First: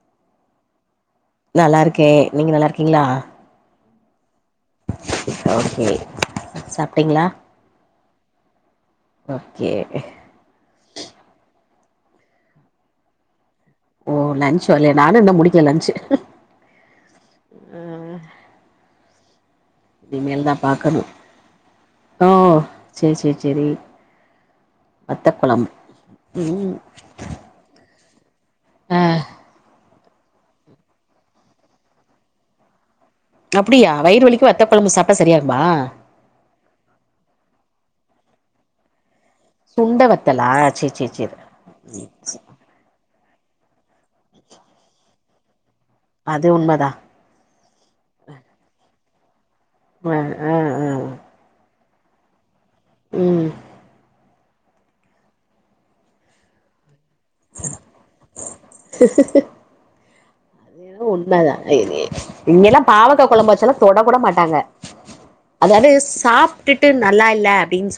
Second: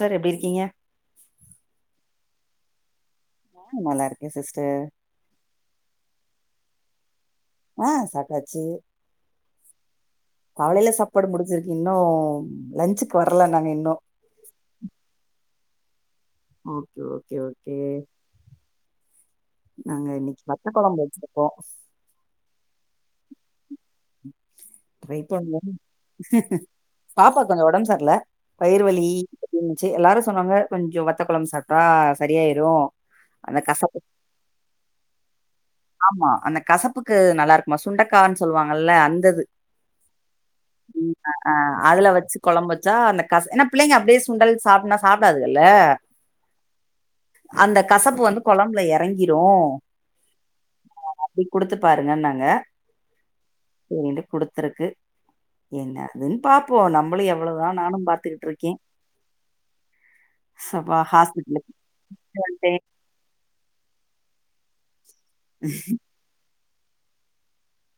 தர் எப்டி இருக்கீங்க நல்லாருக்கே நீங்க நல்லார்க்கீங்ளா ஆ நல்லார்க்கே சிஸ்டர் ஓகே சாப்ட்டீங்ளா ஆ சாப்ட்டாச்சி ஒக்கே காலைய்ல சாப்பாடு முடிச்சிருக்கு இன்னு லஞ்சுக்கு வர்ல நாங் இன்னு ஓ லன்ச்சோலையா நானு இன்னு முடிக்க லன்ச்சு ஓகே ஓகே ஓகே நாங்க இன்னிக்கி இனிமேல் தா வத்த பாக்கணு கொழம்பு வச்சிருக்கோ ஓ சேரி சேரி சேரி ட்ரை வத்த கொழம்பு பண்வோம் ம் பாப்பாக் கொஞ்சு ஒடம் சர்ல்ல ஆ வயிறுவலி இன்ச் எ எல்லாரு சொன்னாங்க கொஞ்சு வத்த கொழம் சாப்ட்டா சரியாய்ரு அப்டியா வயிறுலிக்கு வத்த கொழம்பு சாப்ட்டா சரியாகுமா ஆமா அந்த கசப்புக்கு நல்லார்க்குமா சுண்டக்கான் சொல்வாங்கல்ல அந்தது சுண்ட வத்தலா சேரி சேரி ம் சேரி அஅ அதுல வச்சி கொழம்பு தா அந்த கஸ் என்னா பிள்ளைங்க அப்டியே சுண்டல் சாப்னா சாப்டாதுகல்ல அது உண்மதா அந்த கசப்பு வந்து கொழம்புல எறங்கிரு ம ஆ ஆ அப்டி குடுத்து பாருங்க நாங்க ம் ஏ கிட்ட குடுத்துருக்கு என்ன ஆகுதுன் பாப்போ நம்மளு எவ்ளோ அவ்ளோதா நானு பாத்துக்கிட்ருக்கே ஏங்க உண்மதா இ இங்க வந்துட்டேன் எல்லா பாவக்கா கொழம்பு வச்செல்லா தொடக்கூட மாட்டாங்க அதாவது சாப்ட்டுட்டு நல்லா இல்ல அப்டின் சொ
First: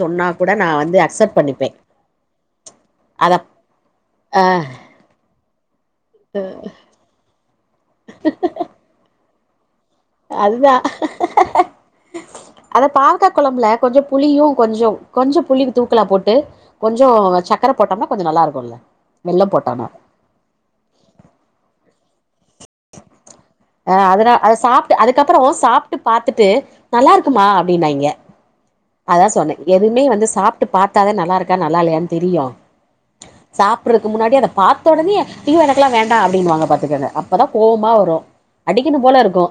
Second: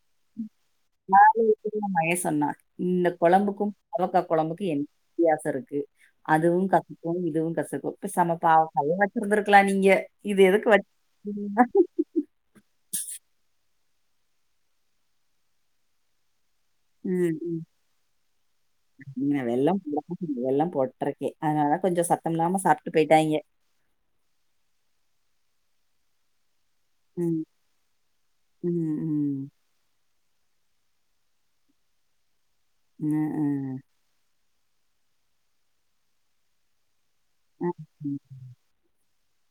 மார்னிங்கே [unintelligible] மைய சொன்னா இந்த அத குழம்புக்கும் பாவக்கா் ஆ குழம்புக்கு என்ன வித்தியாசோ இருக்கு அதுவும் கத் அதுவும் இதுவும் கசக்கும் இப்ப சம பாவக்காயே வச்சிருந்துருக்கலா நீங்க இது எதுக்கு வச் அதா பாவக்கா கொழம்புல கொஞ்ச புளியு கொஞ்சோ கொஞ்ச புளிவ் தூக்கலா போட்டு கொஞ்சோ ம், ம். சக்கரை போட்டம்னா கொஞ்சோ நல்லா இருக்குல்ல வெள்ளம் போட்டோன்னா வெள்ளம் போட்ருக்கே அதுனாலதா கொஞ்ச சத்தம் இல்லாம சாப்ட்டு பொயிட்டாங்க அ அதுதா அத சாப்ட்டு அதுக்கப்பறோ சாப்ட்டு பாத்துட்டு நல்லா ம், இருக்குமா அப்டின்னாங்க ம், அதா ம். சொன்னே எதுவுமே வந்து சாப்ட்டு பாத்தாதா நல்லா இருக்கா நல்லா இல்லையான் தெரியு ம், ம். சாப்புறதுக்கு முன்னாடி அத பார்த்த ஒடனயே ஐயோ எனக்குல்லா வேண்டா அப்டின்னு வாங்க பாத்துக்கங்க அப் அப்பதா கோவமா ம், வரு அடிக்கனும் போல இருக்கு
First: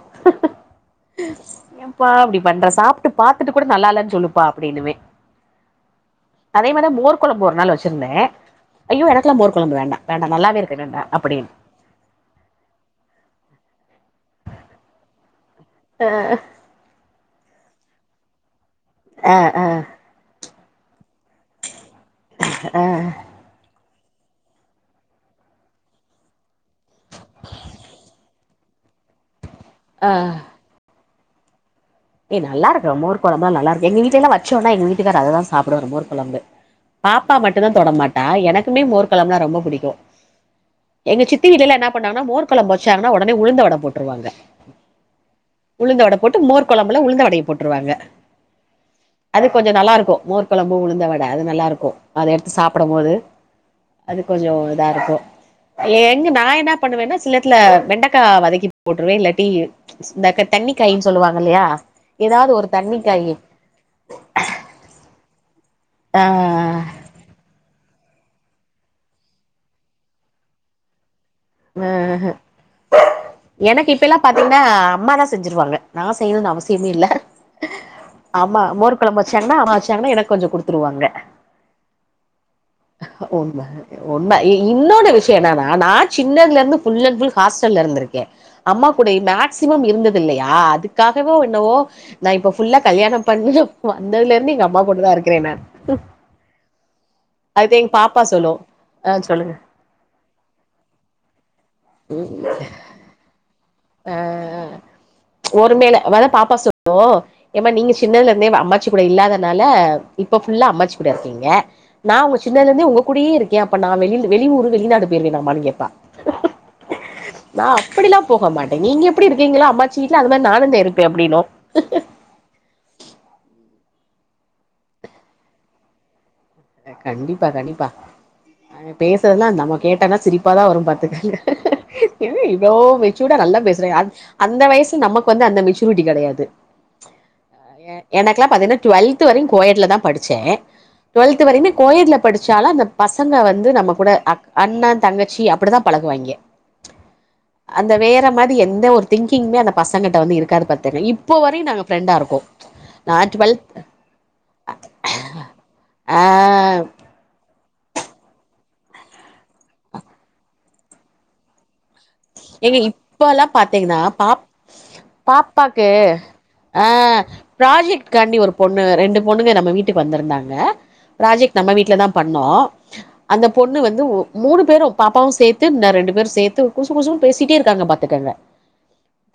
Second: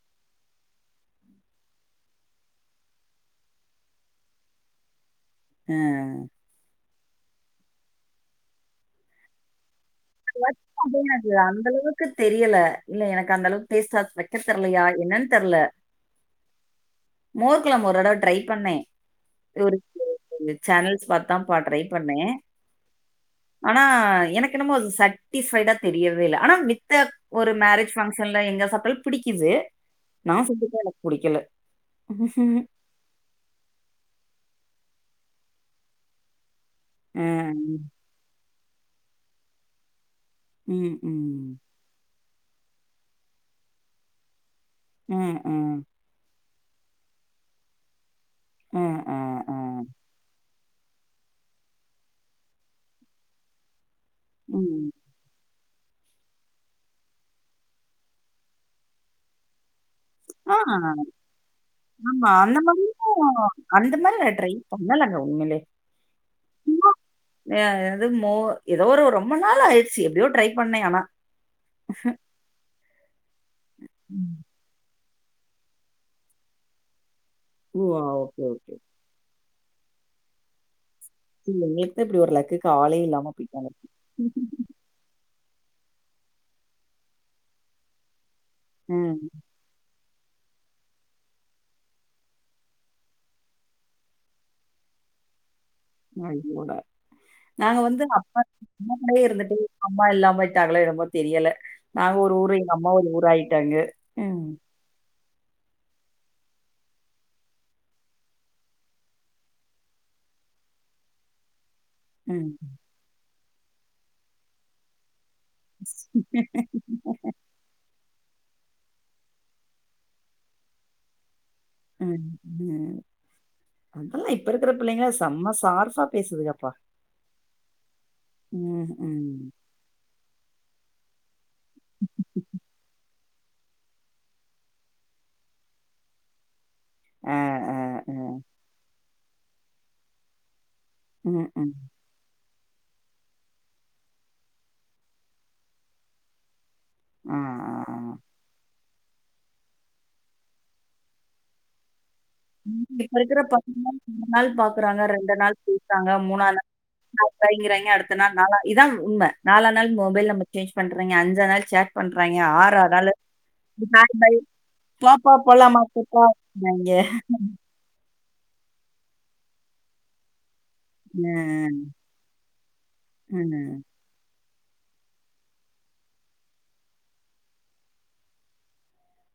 ஏம்பா அப்டி பண்ற சாப்ட்டு பாத்துட்டு கூட நல்லா இல்லன் சொல்லுப்பா அப்டின்னுவே ம் அதே மாரிதா மோர் கொழம்பு ஒரு நாள் வச்சுருந்தே ஐய்யோ எனக்குல்லா மோர் குழம்பு வேண்டா வேண்டா நல்லாவே இருக்கு வேண்டா அப்புடின்னு க்கு தெரியல இல்ல எனக்கு அந்த அளவுக்கு டேஸ்டா வக்க தெர்லையா என்னன்னு தெர்ல அ அ மோர் குழம்பு ஒரு தடவ ட்ரை பண்ணே அ அ சேனல்ஸ் பாத்துதாப்பா ட்ரை பண்ணே ஆ ஆனா எனக்கு என்னமோ அது தட்டி பைஃவ்தா தெரியவே இல்ல ஆனா மித்த ஒரு மேரேஜ் பஃங்க்ஷன்ல எங்க சாப்டாலு பிடிக்குது ஆ நா செஞ்சது எனக்கு புடிக்கல ஏ நல்லா இருக்கு மோர் கொழம்புலா எ நல்லா இருக்கு எங்க வீட்ல எல்லா வச்சோன்னா எங்க வீட்டுக்கார் அததா சாப்புடுவார் மோர் கொழம்பு அ. பாப்பா மட்டுந்தா ம். தொடமாட்டா எனக்குமே மோர்க் கொழம்புல்லா ரொம்ப புடிக்கு ம். எங்க சித்தி ம். வீட்லெல்லா என்ன பண்ணாங்கன்னா மோர்க்குழம்பு வச்சாங்கன்னா ஒடனே உளுந்த வட போட்ருவாங்க ம் ம் உளுந்தவட போட்டு மோர் கொழம்புல உளுந்தவடைய போட்ருவாங்க ம். அது கொஞ்சோ ம். நல்லா இருக்கு மோர் கொழம்பு உளுந்த வட அது நல்லா இருக்கு அத எடுத்து சாப்புடும் போது அது கொஞ்சோ ம். இதாருக்கு எங்க நா என்ன பண்ணுவேன்னா சிலத்துல வெண்டக்கா வதக்கி போட்ருவே இல்லாட்டி இந்தக்க ஆ தண்ணிக்காய்ன்னு சொல்லுவாங்க இல்லையா ஆமா ஏதாவது அந்த ஒரு மாதிரியு தண்ணி காயி அந்த மாரி வேற ட்ரை பண்ணலங்க உண்மையிலே அ அ அ யா எது மோ எதோ ஒரு ரொம்ப நாள் ஆயிடுச்சு எப்டியோ ட்ரை பண்ணே ஆனா அ ஹ எனக்கு இப்ப எல்லா பாத்தீங்கன்னா அம்மாதா செஞ்சிருவாங்க நா செய்யணும்னு அவசியமே இல்ல ஓ! ஓகே, ஆமா ஓகே. மோர் குழம்பு வச்சாங்கன்னா அம்மா வச்சாங்கன்னா எனக்கு கொஞ்சோ குடுத்துருவாங்க இந்த நேரத்துல இப்படி ஒரு லக்கு காலையில உண்ம உண்ம இப் இன்னோட விஷ்யோ என்னன்னா நா சின்னதுல இருந்து புல் அல் ஃபுல் ஹாஸ்டல்ல இருந்து இருக்கே அம்மா கூடையே ம். நாட் சிமம் இருந்தது இல்லையா அதுக்காகவோ என்னவோ நா இப்போ புஃல்லா கல்யாணோ பண்ணி வந்ததுல இருந்து எங்க அம்மா கூடதா இருக்கே நான் ஐயோடா நாங்க எங்க வந்து பாப்பா அப்பா சொல்லு ஆ அம்மாகூடவே சொல்லுங்க இருந்துட்டு அம்மா இல்லாம போயிட்டாங்களே என்னம்மோ தெரியல நாங்க ஒரு ஊரு எங்க அம்மா ஒரு ஊர் ஆயிட்டாங்க ம். ஒரு மேல அப்போ தா பாப்பா சொல்லும் ஏமா நீங்க சின்னதுல இருந்தே அம்மாச்சு கூட இல்லாதனால இப்ப புல்லா அம்மாச்சி கூட இருக்கீங்க நா உங்க ம். சின்னதுல இருந்தே உங்க கூடயே இருக்கே அப்ப நா வெளி வெளியூர் வெளிநாடு போயிருவே நா மான்னு கேப்பா நா அப்டிலா போக மாட்டே நீங்க எப்படி இருக்கீங்களோ அமாச்சீ வீட்ல அது மாதிரி நாணுந்தே இருப்பேன் அப்டின்னு எல்லா இப்ப இருக்கிற பிள்ளைங்களா செம்ம சார்ஃபா பேசுதுக கண்டிப்பா கண்டிப்பா ம். பேசுறதெல்லா ம். அந்தம்மா கேட்டனா சிரிப் அப்ப தா வரு பாத்துக்கங்க இது இவ்ளோ மெச்சூர்டா நல்லா பேசுறீங்க அந்த வயசு நமக்கு வந்து அந்த மெச்சூரிட்டி கிடையாது ஆ, ஆ, ஆ. எனக்கெல்லா பாத்தீங்கன்னா டுவெல்த் வரையு கோயட்ல தா படிச்சே ட்வல்த் ம். வரையுமே ம். கோயட்ல படிச்சாலு அந்த பசங்க வந்து நம்ம கூட அண்ணா தங்கச்சி அப்டிதா பழகுவாய்ங்க ஆ ஆ, அந்த ஆ. வேற மாதிரி எந்த ஒரு திங்கிங்குமே அந்த பசங்கிட்ட வந்து இருக்காது பாத்துக்கோங்க இப்போ வரையு நாங்க ஃப்ரெண்டா இருக்கோ இப்ப நா இருக்கிற ப டுவெல்த் ஒரு நாள் பாக்குறாங்க ரெண்டு நாள் க்காங்க மூணா நாள் ஆ [unintelligible] அடுத் இதா உண்ம நாலா நாள் மொபைல் நம்பர் சேஞ்ச் பண்றீங்க அஞ்சா நாள் சேட் பண்றாங்க ஏங்க ஆறா நாள் இப்பல்லா பாத்தீங்கன்னா பாப் [unintelligible] டோப்பா போல்லாமா அப்டிம்பாய்ங்க ப்ராஜெக்ட்்காண்டி ஒரு பொண்ணு ரெண்டு பொண்ணுங்க நம்ம வீட்டுக்கு வந்திருந்தாங்க அ, ப்ராஜக்ட் நம்ம வீட்லதா பண்ணோ அந்த பொண்ணு ம், வந்து மூணு பேரும் பாப்பாவு சேர்த்து இ ரெண்டு பேரும் சேர்த்து குசு குசுன் பேசிட்டே இருக்காங்க பாத்துக்கங்க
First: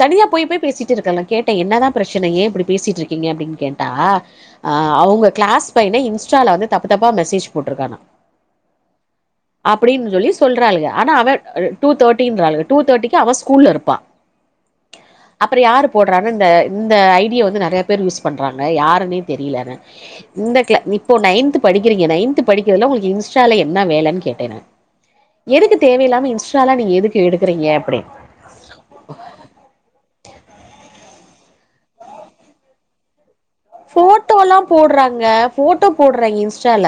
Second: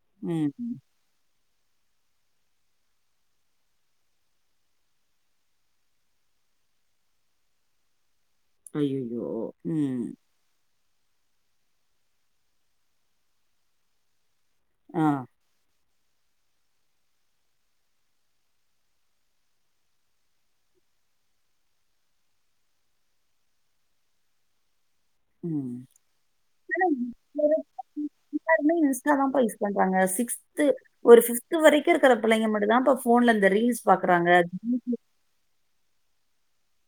தனியா போய் ம். போய் பேசிட்டு இருக்காங் கேட்டே என்னதா பிரச்சனை ஏ இப்டி பேசிட்டு இருக்கீங்க அப்டின்னு கேட்டா அ அவங்க கிளாஸ் பையன இன்ஸ்டால வந்து தப்பு தப்பா மெசேஜ் போட்டிருக்கானா ஐயய்யோ! ம். அப்டின்னு சொல்லி சொல்றாளுங்க ஆனா அவன் டூ தேர்ட் டின் றாளுக டூ தேட்டிக்கு அவ ஸ்கூல்ல இருப்பா ஆ அப்றோ யாரு போடுறாங்க இந்த இந்த ஐ டி ய வந்து நிறைய பேர் யூஸ் பண்றாங்க யாருன்னே தெரியலன்னு இந்த இப்போ நைன்த் படிக்கிறீங்க நைன்த் படிக்கிறதுல உங்களுக்கு இன்ஸ்டால என்ன வேலைன்னு கேட்டே நா ம். எதுக்கு தேவையில்லாம இன்ஸ்டாலா ஆனா, நீங்க எதுக்கு இப்ப எடுக்கறீங்க அப்டின்னு எல்லாருமே இன்ஸ்டா தாப்பா யூஸ் பண்றாங்க சிக்ஸ்து ஒரு பிஃப்த் வரைக்கு இருக்கிற பிள்ளைங்க மட்டுந்தாப்பா இப்ப போன்ல இந்த ரீல்ஸ் பார்க்குறாங்க. போட்டோல்லா போடுறாங்க போட்டோ போடுறாங்க இன்ஸ்டால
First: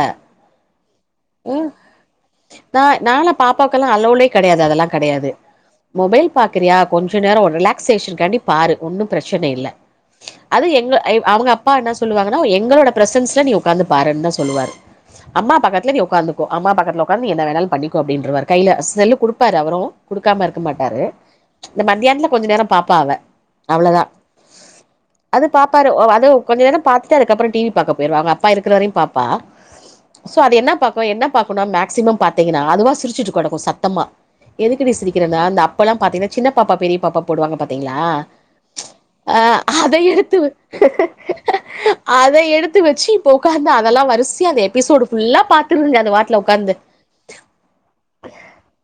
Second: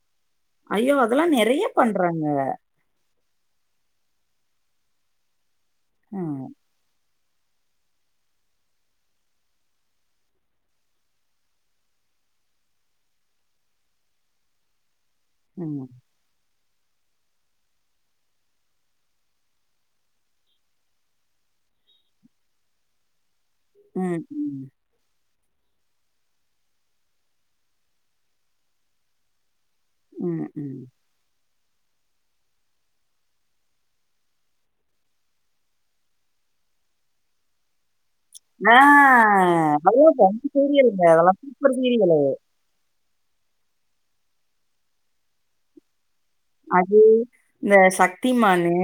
ஐயோ அதெல்லா நெறைய ம் பண்றாங்க நா நாளா பாப்பாக்கெல்லா அல்லோடே கெடையாது அதெல்லா கெடையாது மொபைல் ம், பாக்கிறியா கொஞ்சோ கொஞ்ச நேரோஸ ஒரு ரிலாக்சேஷன்க்காண்டி பாரு ஒன்னு பிரச்சனை இல்ல அது எங்க அவுங்க அப்பா என்ன சொல்லுவாங்கன்னா எங்களோட பிரசன்ஸ்ல நீ உக்காந்து பாருன்னு தா சொல்லுவாரு அம்மா ம், பக்கத்துல நீ ஒக் உக்காந்துக்கோ அம்மா பக்கத்துல உக்காந்து என்ன வேணாலு பண்ணக்கோ அப்டின்றவா கையில செல்லு குடுப்பாரு அவுரு குடுக்காம இருக்க மாட்டாரு இந்த மத்தியானத்துல கொஞ்ச நேரோ பாப்ப அவ அவ்ளோதா ம், ம், அது பாப்பாரு கொஞ்ச நேரோ பாத்துட்டு அதுக்கப்றோ டி வி பாக்க போயிடுவா அவுங்க அப்பா இருக்குற வரையு பாப்பா சோ ம், அது என்ன ம். பாக்கு என்ன பாகுன்னா மேக்சிமம் பாத்தீங்கன்னா அதுவா சிரிச்சுட்டு கெடக்கு சத்தமா எதுக்குடி சிரிக்கிறன்னா அந்த அப்பெல்லா பாத்தீங்கன்னா சின்ன பாப்பா பெரிய பாப்பா போடுவாங்க பாத்தீங்களா ஆ அ அதை அதெல்லாம் பாருங்க. எடுத்து வச் அதெல்லாம் சூப்பர் சீரியல். அதை எடுத்து வச்சீ இப்ப உக்காந்து அதெல்லா வரிசையா எபிசோடு ஃபுல்லா பாத் திருதுங்க அது வாட்டல உக்காந் அது இந்த சக்தி மானு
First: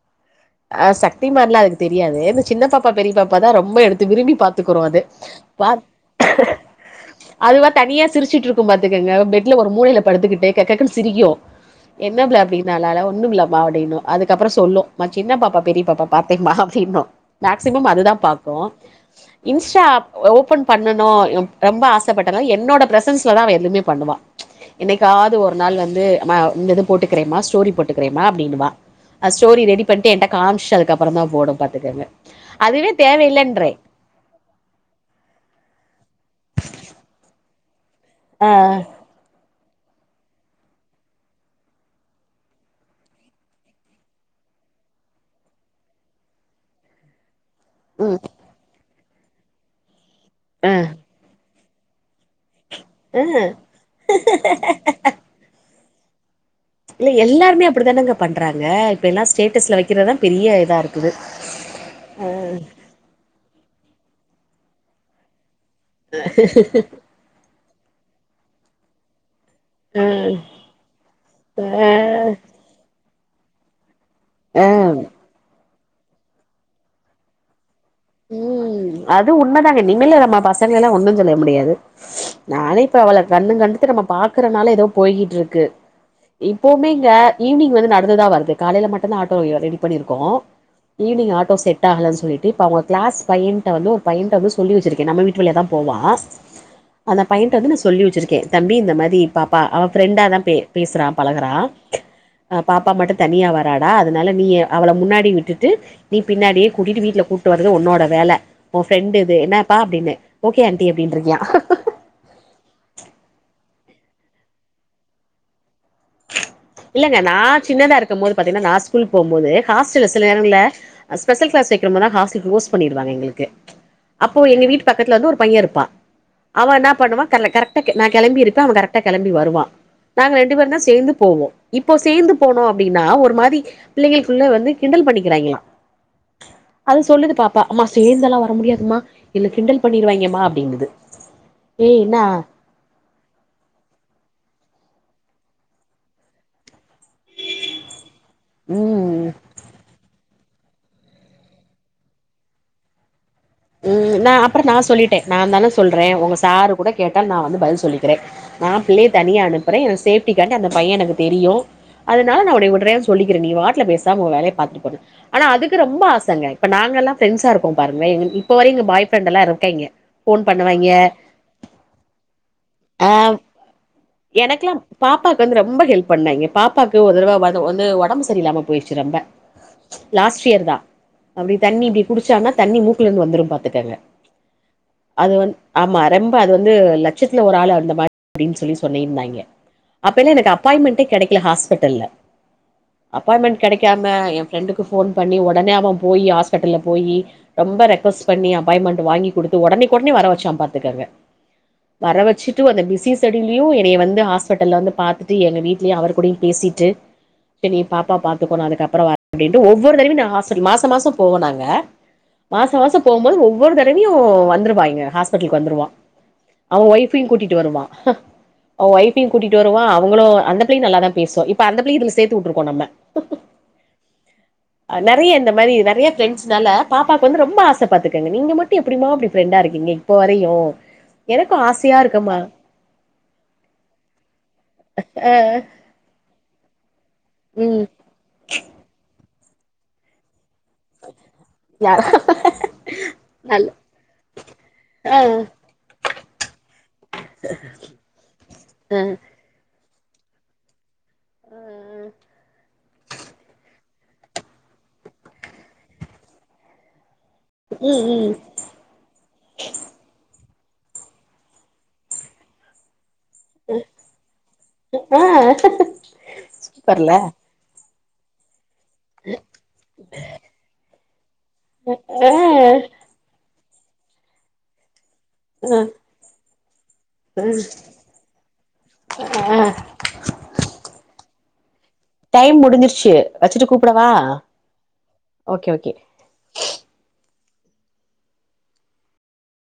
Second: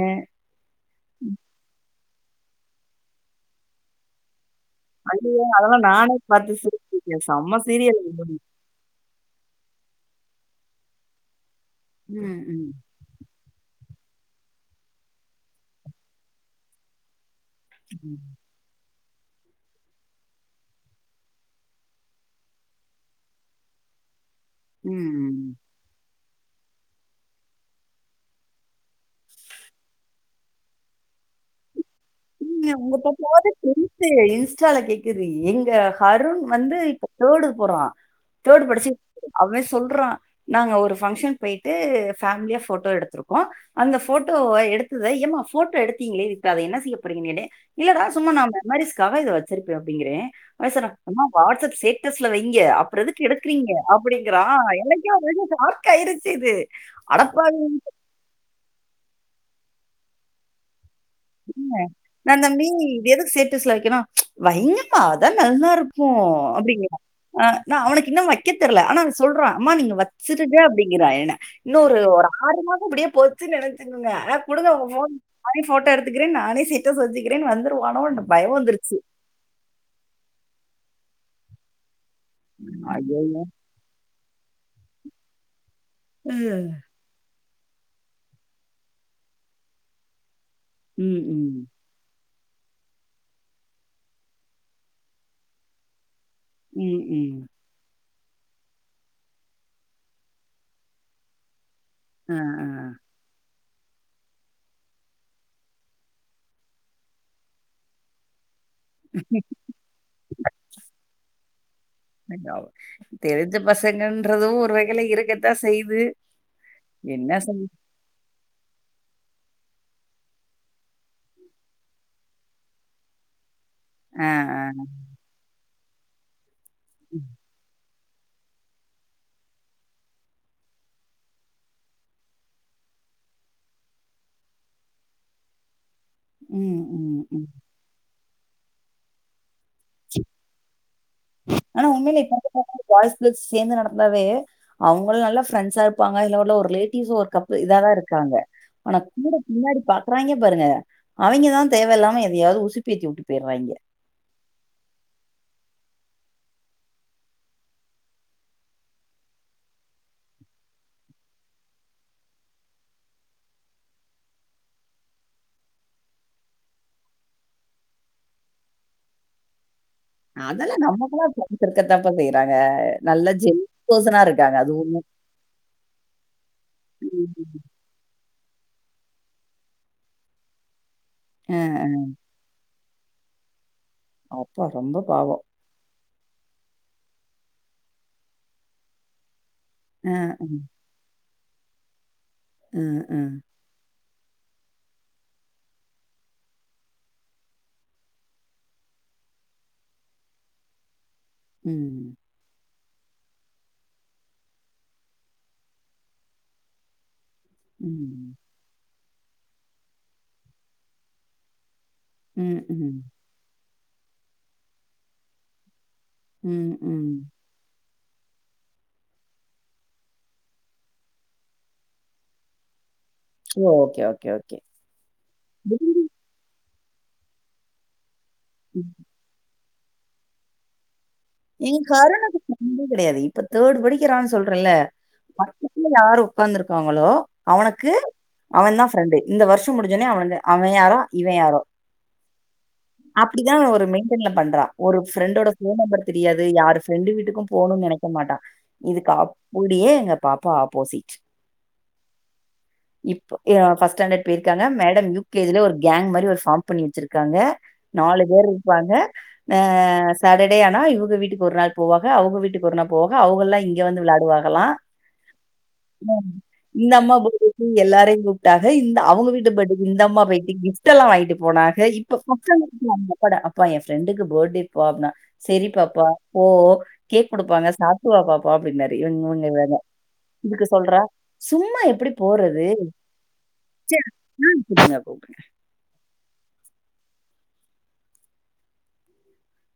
அ சக்தி மான்ல்லா அதுக்கு தெரியாது இந்த சின்ன பாப்பா பெரிய பாப்பா தா ரொம்ப எடுத்து விரும்பி பாத் துருக்கு அது ஐயோ! பாத் அதெல்லாம் நானே பார்த்து சிரிச்சுருக்கேன். செம்ம அதுவா சீரியல். தனியா சிரிச்சுட்டு இருக் பாத்துக்குங்க பெட்ல ஒரு மூளை படுத்துக்கட்டு சிரிக்கு என்ன ப்ளே ம், ம், அப்டினா ஒன்னு இல்ல மா அப்டின்னு அதுக்கப்றோ சொல்லு சின்ன பாப்பா பெரிய பாப்பா பாத்தே மா அப்டின்னு மேக்சிமம் அதுதா ம், பாக்கு இன்ஸ்டா ஓபன் பண்ணனு ரொம்ப ஆசப்பட்டனா என்னோட பிரசன்ஸ்ல தா அவ எதுவுமே பண்ணுவா ம். என்னைக்காவுது ஒரு நாள் வந்து அம்மா இந்த இது போட்டுக்கிறேமா ஸ்டோரி போட்டுக்கிறேமா அப்டின்னுவா ஸ்டோரி ரெடி பண்ட்டு என்ட்ட காமிச்சுட்டு அதுக்கப்புறமா தா போடு பாத்துக்கெங்க அதுவே தேவையில்லன்ற இந்து இன்ஸ்டால கேக்குது எங்க ஹருண் வந்து இப்ப தேடு போறா ஆ தேர்டு படிச்சு அவே சொல்றா நாங்க ஒரு ஃபங்க்ஷன் பேயிட்டு ஃபேமிலியா போட்டோ எடுத்திருப்போ அந்த போட்டோ எடுத்தத ஏமா போட்டோ எடுத்தீங்களே இப்ப அத என்ன செய்ய போறிங்க இல்லடா ம் சும்மா நா மெமரி்ஸ்காக வச்சிருப்பே அப்டிங்கிறே உடனே ஆ சொன்னா வாட்ஸ்அப் சே ஸ்டேட்டஸ்ல வைங்க அப்புறோ எதுக்கு எடுக்குறீங்க அப்டிங்கிறா எனக்கே ஒரு இதுல ஷார்க் ஆயிருச்சு இது இல்ல அடப்பா எல்லாருமே அப்டித்தானங்க பண்றாங்க இப்ப எல்லா ஸ்டேட்டஸ்ல வைக்கிறதுதா பெரிய இதா இருக்குது நா தம்பி இது எதுக்கு ஸ்டேட்டஸ்ல வைக்குணு வையிங்கம்மா அதா நல்லா இருக் கு அப்டிங்கிறா அ நா அவனக்கு இன்னு வைக்கத் தெர்ல ஆனா அவன் சொல்றா அம்மா நீங்க ம் வச்சிருங்க அப்டிங்கிற என்ன இன்னு ஆ ஒரு ஆறு மாசோ இப்டியே போச் சி நெனைச்சீங்க அ குடுங்க உங்க ஃபோன்ன நானே போட்டோ எடுத்துக்கிறே நானே ஸ்டேட்டஸ்ல வச்சீகிறேனு வந்து நின்றுவானோ பயோ வந்துருச்சு இது உண்மதாங்க இனிமேல நம்ம பசங்கெல்ல ஒண்ணு சொல்ல முடியாது நானே இப்ப ஐயோ! அவள கண்ணு கண்டுத்து நம்ம பாக்குறனால ஏதோ போயகிட்டு இருக்கு ம், இப்பவுமே க்க ஈவினி்ங் வந்து நடந்துதா வருது காலையில மட்டுதா ஆட்டோ ரெடி பண்ணிருக்கோ ஈவினிங் ஆட்டோ ம். செட் ஆகல சொல்லிட்டு இப்ப அவுங்க கிளாஸ் பையன்ட்ட வந்து ஒரு பையட்ட வந்து சொல்லி வச்சிருக்கே நம்ம வீட்டு வழியா தா போவா ம், அந்த ம். பையன்ட்ட வந்து நா சொல்லி வச்சிருக்கே தம்பி இந்த மாரி பாப்பா அவன் ஃபிரெண்டா தா பேசுறா பழகுறா அ, அ. பாப்பா மட்டு தனியா வராடா அதுனால நீ அவளை முன்னாடி விட்டுட்டு நீ பின்னாடியே கூட்டிட்டு வீட்ல கூட் டு வரது உன்னோட வேல ஓ ஃபிரெண்ட் இது என்னப்பா அப்டின்ன ஓகே ஆன்டி அப்டின்ருக்கா [unintelligible] தெரிஞ்ச பசங்கன்றது ஒரு வகைல இருக்கத்தா செய்து இல்லங்க நான் சின்னதா இருக்கும் போது பாத்தீங்கன்னா நான் ஸ்கூலு போகும் போது ஹாஸ்டல்ல சில நேரங்கள்ல ஸ்பெஷல் கிளாஸ் வெக்கிறமாரினா ஹாஸ்டல் க்ளோஸ் பண்ணிடுவாங்க எங்களுக்கு அ, அப்போ எங்க வீட்டு அ. பக்கத்துல வந்து ஒரு பைய இருப்பா அவ ன்னா பண்ணுவ கர்ல கரெக் நா கெளம்பி இருப்பே அவ கரெக்டா கெளம்பி வருவா நாங்க ரெண்டு பேருந்தா சேந்து போவோ இப்போ சேந்து போனோ அப்டின்னா ஒரு மாரி பிள்ளைங்களுக்குள்ள வந்து கிண்டல் பண்ணிக்கிறாய்ங்களா ம், அது ம், சொல்லுது ம். பாப்பா அம்மா சேந்தெல்லா வர முடியாதுமா என்ன கிண்டல் பண்ணிடுவாய்ங்கமா அப்டின்னுது ஆனா ஏய் இன்னா உண்மையிலே இப்ப பாய்ஸ் கேர்ள்ஸ் சேந்து நடந்தாவே அவங்க நல்ல ஃப்ரெண்ட்ஸா இருப்பாங்க இல்ல ஒரு ரிலே டிவ்ஸ் ஒரு கப்பு இத தா இருக்காங்க ஆனா ம் கூட பின்னாடி பாக்குறாய்ங்க பாருங்க அவைய்ங்க தா தேவையில்லாம எதையாவது உசுப்பேத்தி வுட்டு போய்யிறாய்ங்க ம் நா அப்புற நா சொல்லிட்டே நா தானே சொல்றே உங்க சாரு கூட கேட்டால் நா வந்து பதில் சொல்லிக்கிறே நா பிள்ளைய தனியா அனுப்பறே எனக்கு சேப்டி காண்டி அந்த பைய எனக்கு தெரியு அதனால நா உனைய உட்ரே சொல்லிக்கிற நீ வாட்டுல பேசாம உ வேலைய பாத்துட்டு போனு ஆனா அதுக்கு ரொம்ப ஆசங்க இப்ப நாங்க எல்லா ப்ரெண்ட்ஸா இருப்போ பாருங்க எங்குளுக்கு இப்ப வரையு எங்கா பாய் ஃப்ரெண்ட்டெல்லா‌ இருக்காய்ங்க ஃபோன் அதெல்லா பண்ணுவாய்ங்க நமக்கெல்லா ஃப்ரெண்ட்ஸ் இருக்கத்தப்பா செய்யறாங்க ஆ நல்ல ஜெல் பார்சனா இருக்காங்க அது எனக்குலா உண்ம பாப்பாக்கு வந்து ரொம்ப ஹெல்ப் பண்ணாய்ங்க பாப்பாக்கு ஒருதரவ வந்து உடம்பு இல்லாம போயிடுச்சு ரொம்ப லாஸ்ட் இயர் தா அப்டி அ தண்ணி இப்டி குடிச்சானா தண்ணி மூக் குலருந்து வந்துரும் பாத்துக்கங்க அப்பா ரொம்ப அது பாவோ வந் ஆமா ரெம்ப அது வந்து லட்சத்துல ஒரு ஆள் அந்த மாதிரி அப்டின் சொல்லி சொன்னிருந்தாய்ங்க அ அப்பெல்லா அ எனக்கு அப்பாயின்மெண்டே கெடைக்கல ஹாஸ்பெட்டல அ அப்பாயின்மெண்ட் கெடைக்காம என் பிரெண்டுக்கு போன் பண்ணி உடனே அவ போயி ஹாஸ்பெட்டல்ல போயி ரொம்ப ரெக்வஸ்ட் பண்ணி அப்பாயின்மெண்ட் வாங்கி கொடுத்து உடனுக் உடனே வர வெச்ச பாத்துக்கங்க ம் ம் வர வெச்சிட் டு அந்த பி சி செடில்யு என்னைய வந்து ஹாஸ்பெட்டல வந்து பாத்துட்டு எங்க வீட்லயு அவர் கூடயு பேசிட்டு சரி பாப்பா ம் பாத்துக்கோ அதுக்கப்பறோ வர அப்டின்ட்டு ஒவ்வொரு தடவையு நா ஹாஸ்பெட்டல் மாச மாசோ போவானாங்க மாச மாசோ ம் போம்போது ஒவ்வொரு தடவையு வந்துருவா இங்க ஹாஸ்பெட்டலுக்கு வந்துருவா ம் அவ ம் ஒய்ஃபையு கூட்டிட்டு வருவா அவன் வைஃபையு கூட்டிட்டு வருவா அவங்களு அந்த பிள்ளையும் நல்ல தா பேசோ இப்ப அந்த பிள்ளையு இதுல சேத்து விட்டுருக்கோ நம்ம ஓ ஓகே ஓகே ஓகே நெறைய இந்த மாரி நெறைய ஃப்ரெண்ட்ஸ்னால பாப்பாக்கு வந்து ரொம்ப ஆச நீங்க மட்டு எப்புடிமா அப்படி ஃப்ரெண்டா இருக்கீங்க இப்போ வரையு எனக்கு எங் ஆசையா இருக்குமா கரணுக்கு தம்பி கெடையாது இப்ப தேர்டு படிக்கிறான் சொல்றல்ல ஆ யாரு உக்காந்துருக்காங்களோ ம் அவனுக்கு அவ தா ஃப்ரெண்டு இந்த வர்ஷோ முடிஞ்சோனே அவ்ளதா அவ யாரோ இவ யாரோ யா அப்டிதா நல்ல ஒரு மெயின்டென்ல பண்ற ஆ ஒருஃப்ரெண்டோட போன் நம்பர் தெரியாது யார்ரு ஃப்ரெண்டு வீட்டுக்கு போணுன் நெனைக்க மாட்டா ஆ இதுக்கு அப்புடியே எங்க பாப்பா ஆப்போசிட் இப்ப எ பஸ்ட் ஸாண்டர்ட் போயிருக்காங்க மேடம் யூ கே ஜ்ஜில ஒரு கேங் மாரி ஒரு ஃபார்ம் பண்ணி வெச்சிருக்காங்க ம் நாலு ம் பேர் குவாங்க சேட்டர்டே ஆனா இவுங்க வீட்டுக்கு ஒரு நாள் போவாங்க அவுங்க வீட்டுக்கு ஒரு நா போக அவ்ங்கல்லா இங்க வந்து விளாடுவாகலா ஆ இந்த சூப்பர்ல அம்மா [unintelligible] நீ எல்லாரையு கூப்பிட்டாக இந்த அவுங்க வீட்டு பர்டே இந்த அம்மா போயிட்டு கிஃப்டெல்லா வாங்கிட்டு போனா ஹ ஆ இப்பக்கட [inaudible] அப்பா என் ஃரெண்டுக்கு பர்த்டேப்பா அப்டினா ஆ செரிப்பா பா போ கேக் குடுப்பாங்க சாப்ட்டுவா பாப்பா அப்டின்னாரு இவங் இவங் ஆ வேற இதுக்கு சொல்ற சும்மா எப்டி டைம் போறது முடிஞ்சிருச்சு வச்சுட்டு சேரக கூப்படவா ம் குடுங்க போட்டுகற ஓகே ஓகே